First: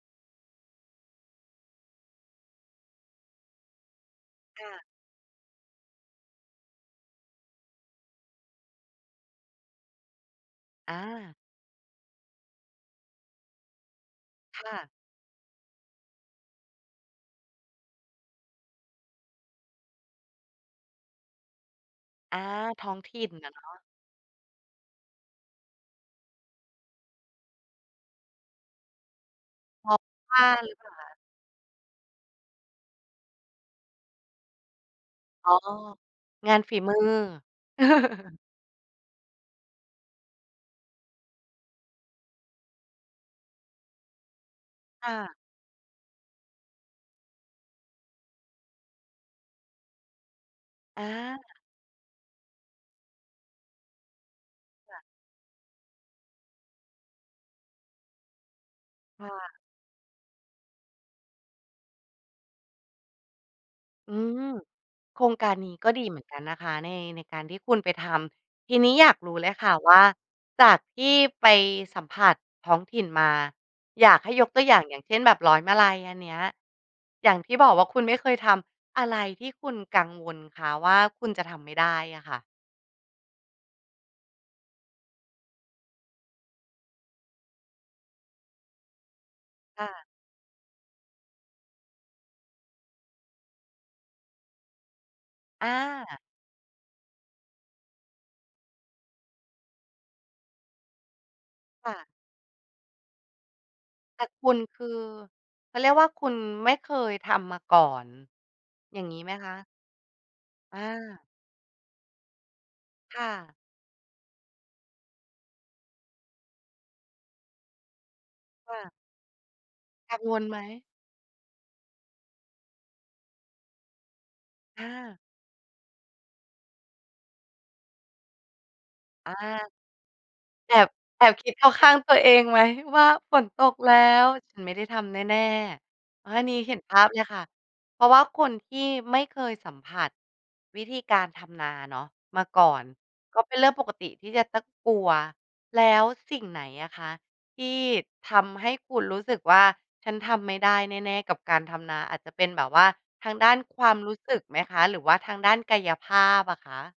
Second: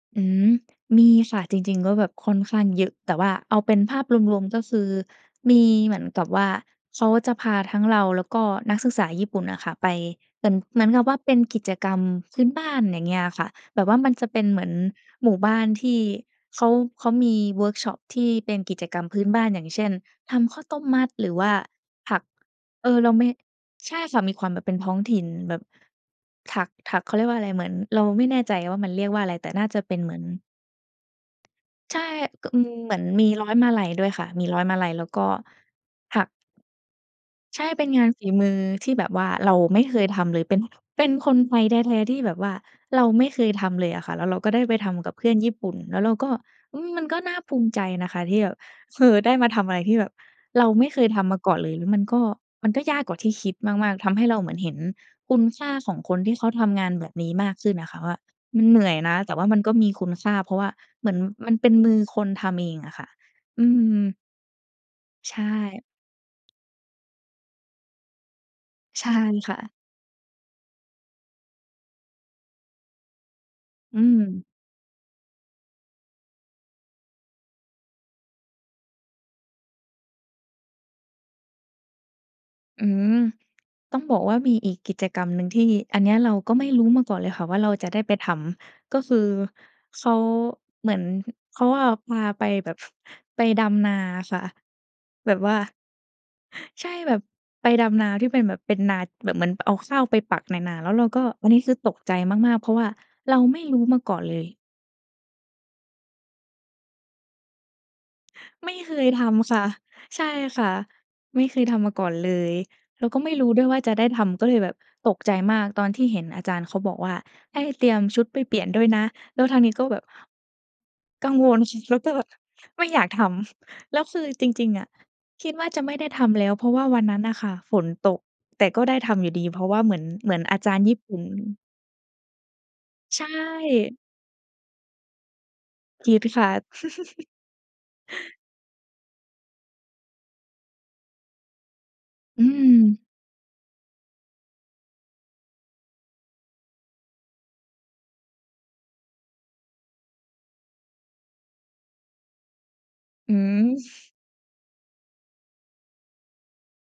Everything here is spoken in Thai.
อืม มีค่ะ จริง ๆ ก็ แบบค่อนข้างเยอะ แต่ว่าเอาเป็นภาพรวม ๆ ก็ค่คะ ือ มีเหมือนกับว่า เขาจะพาทั้งเรา แล้วก็นักศึกษาญี่ปุ่นอะค่ะไป เหมือน เหมือนอกับว่าเปา ็นกิจกรรมพื้นบ้าน อย่างเงี้ยอะค่ะ แบบว่ามันจะเป็นเคหมือ่นะ หมู่บ้านที่เขา เขามีเวิร์กช็อปที่เป็นกิจกรรมพื้นบ้าน อย่างเช่น ทำข้าวต้มมัด หรือว่าผัก อา ทเอ้องอ เราถไิม่่ นอะเนาะ ใช่ค่ะ มีความแบบเป็นท้องถิ่น แบบถัก ถัก เขาเรียกว่าอะไร เหมือนเราไม่แน่ใจ ว่ามันเรียกว่าอะไร แต่น่า จะทเปอ็นเหมือผ้น าหรือเปล่าคะ? ใช่ ก อืม เหมือนมีร้อยมาลัยด้วยค่ะ มีร้อยมาลัยแล้วก็อ๋อ ถัก งานฝีมือ ใช่ เป็นงานฝีมือที่แบบว่าเราไม่เคยทำเลย เป็น เป็นคนไทยแท้ ๆ ที่แบบว่าเราไม่เคยทำเลยอะค่ะ แล้วเราก็ได้ไปทคำก่ับเพื่ะ อนญี่ปุ่น แล้วเราก็ อืม มันก็น่าภูมิใจนะคะที่แบบ เฮอ ได้มาทำอะไรที่แบบเราไม่เคอยทำมากา ่อนเลย หรือมันก็ มันก็ยากกว่าที่คิดมาก ๆ ทำให้เราเหมือนเห็นค่ะ คุณค่าของคนที่เขาทำงานแบบนี้มากขึ้นอะค่ะว่า มันเหนื่อยนะคแ่ต่ว่าะ มันก็มีคุณค่า เพราะว่าเหมือนมันเป็นมือคนทำเองอะค่ะ อือืม ม โครใชงการนี้่ ก็ดีเหมือนกันนะคะ ใน ในการที่คุณไปทำ ทีนี้ใอชย่ากรู้เลคย่ค่ะ ะว่า จากที่ไปสัมผัสท้องถิ่นมา อือยากให้ม ยกตัวอย่าง อย่างเช่น แบบร้อยมาลัยอันเนี้ย อย่างที่บอกว่าคุณไม่เคยทำ อะไรที่คุณกังวลคะว่า คุณจะทำไม่ได้อะค่ะ? อืม ต้องบอกว่ามีอีกกิจกรรมหนึ่ง ที่อันเนี้ยเราก็ไม่รู้มาก่อนเลยค่ะว่าเราจะได้ไปทำ ก็คือค่เะ ขา เหมือนเขาเอา พาไปแบบ ไปดำนาอะค่ะ แบบว่า อา ใช่ แบบไปดำนาที่เป็นแบบเป็นนาแบบเหมือนเอาข้าวไปปักในนา แล้วเราก็ อันนี้คือคต่กะ ใจมาก ๆ เพราะว่าเราไม่รู้มาก่อแตน่เลคย ุณคือ เขาเรียกว่าคุณไม่เคยทำมาก่อน ไม่เคอย่ายงงที้ไหมคำคะ? ่ะ ใช่ค่ะ อา ไม่เคยทำมาก่อนเลย แล้วกค็่ไม่รู้ะ ด้วยว่าจะได้ทำ ก็เลยแบบตกใจมาก ตอนที่เห็นอาจารย์เขาบอกว่า "ให้เตรียมชุดไปเปลี่ยนค่ด้วยะ นะ" แล้วทางนี้ก็แบบ กังวลไหม? กังวล แล้วก็ไม่อยากทำ แล้วคือจริง คๆ อ่ะ ะ คิดว่าจะไม่ได้ทำแล้ว เพราะว่าวันนั้นน่ะค่ะฝนตก แต่ก็ได้ทำออยูา ่ดีเพราะว่าเหมือน เหมือนอาจแอารย์บ ญี่ปุ่แอน บคิด เข้าข้างตัวเองไหม ว่า ใช"ฝนตกแล่ ้ว ฉันไม่ได้ทำแน่ ๆ" คิดอา คอัน่ะ นี้เห็นภาพเลยค่ะ เพราะว่าคนที่ไม่เคยสัมผัสวิธีการทำนาเนาะ มอาืก่อน ม ก็เป็นเรื่องปกติที่จะต้องกลัว แล้วสิ่งไหนอะคะ? ที่ทำให้คุณรู้สึกว่าฉันทำไม่ได้แน่ ๆ กับการทำนา อาจจะเป็นแบบว่า ทอาืงด้านม ความรู้สึกไหมคะ หรือว่าทางด้านกายภาพอะคะ?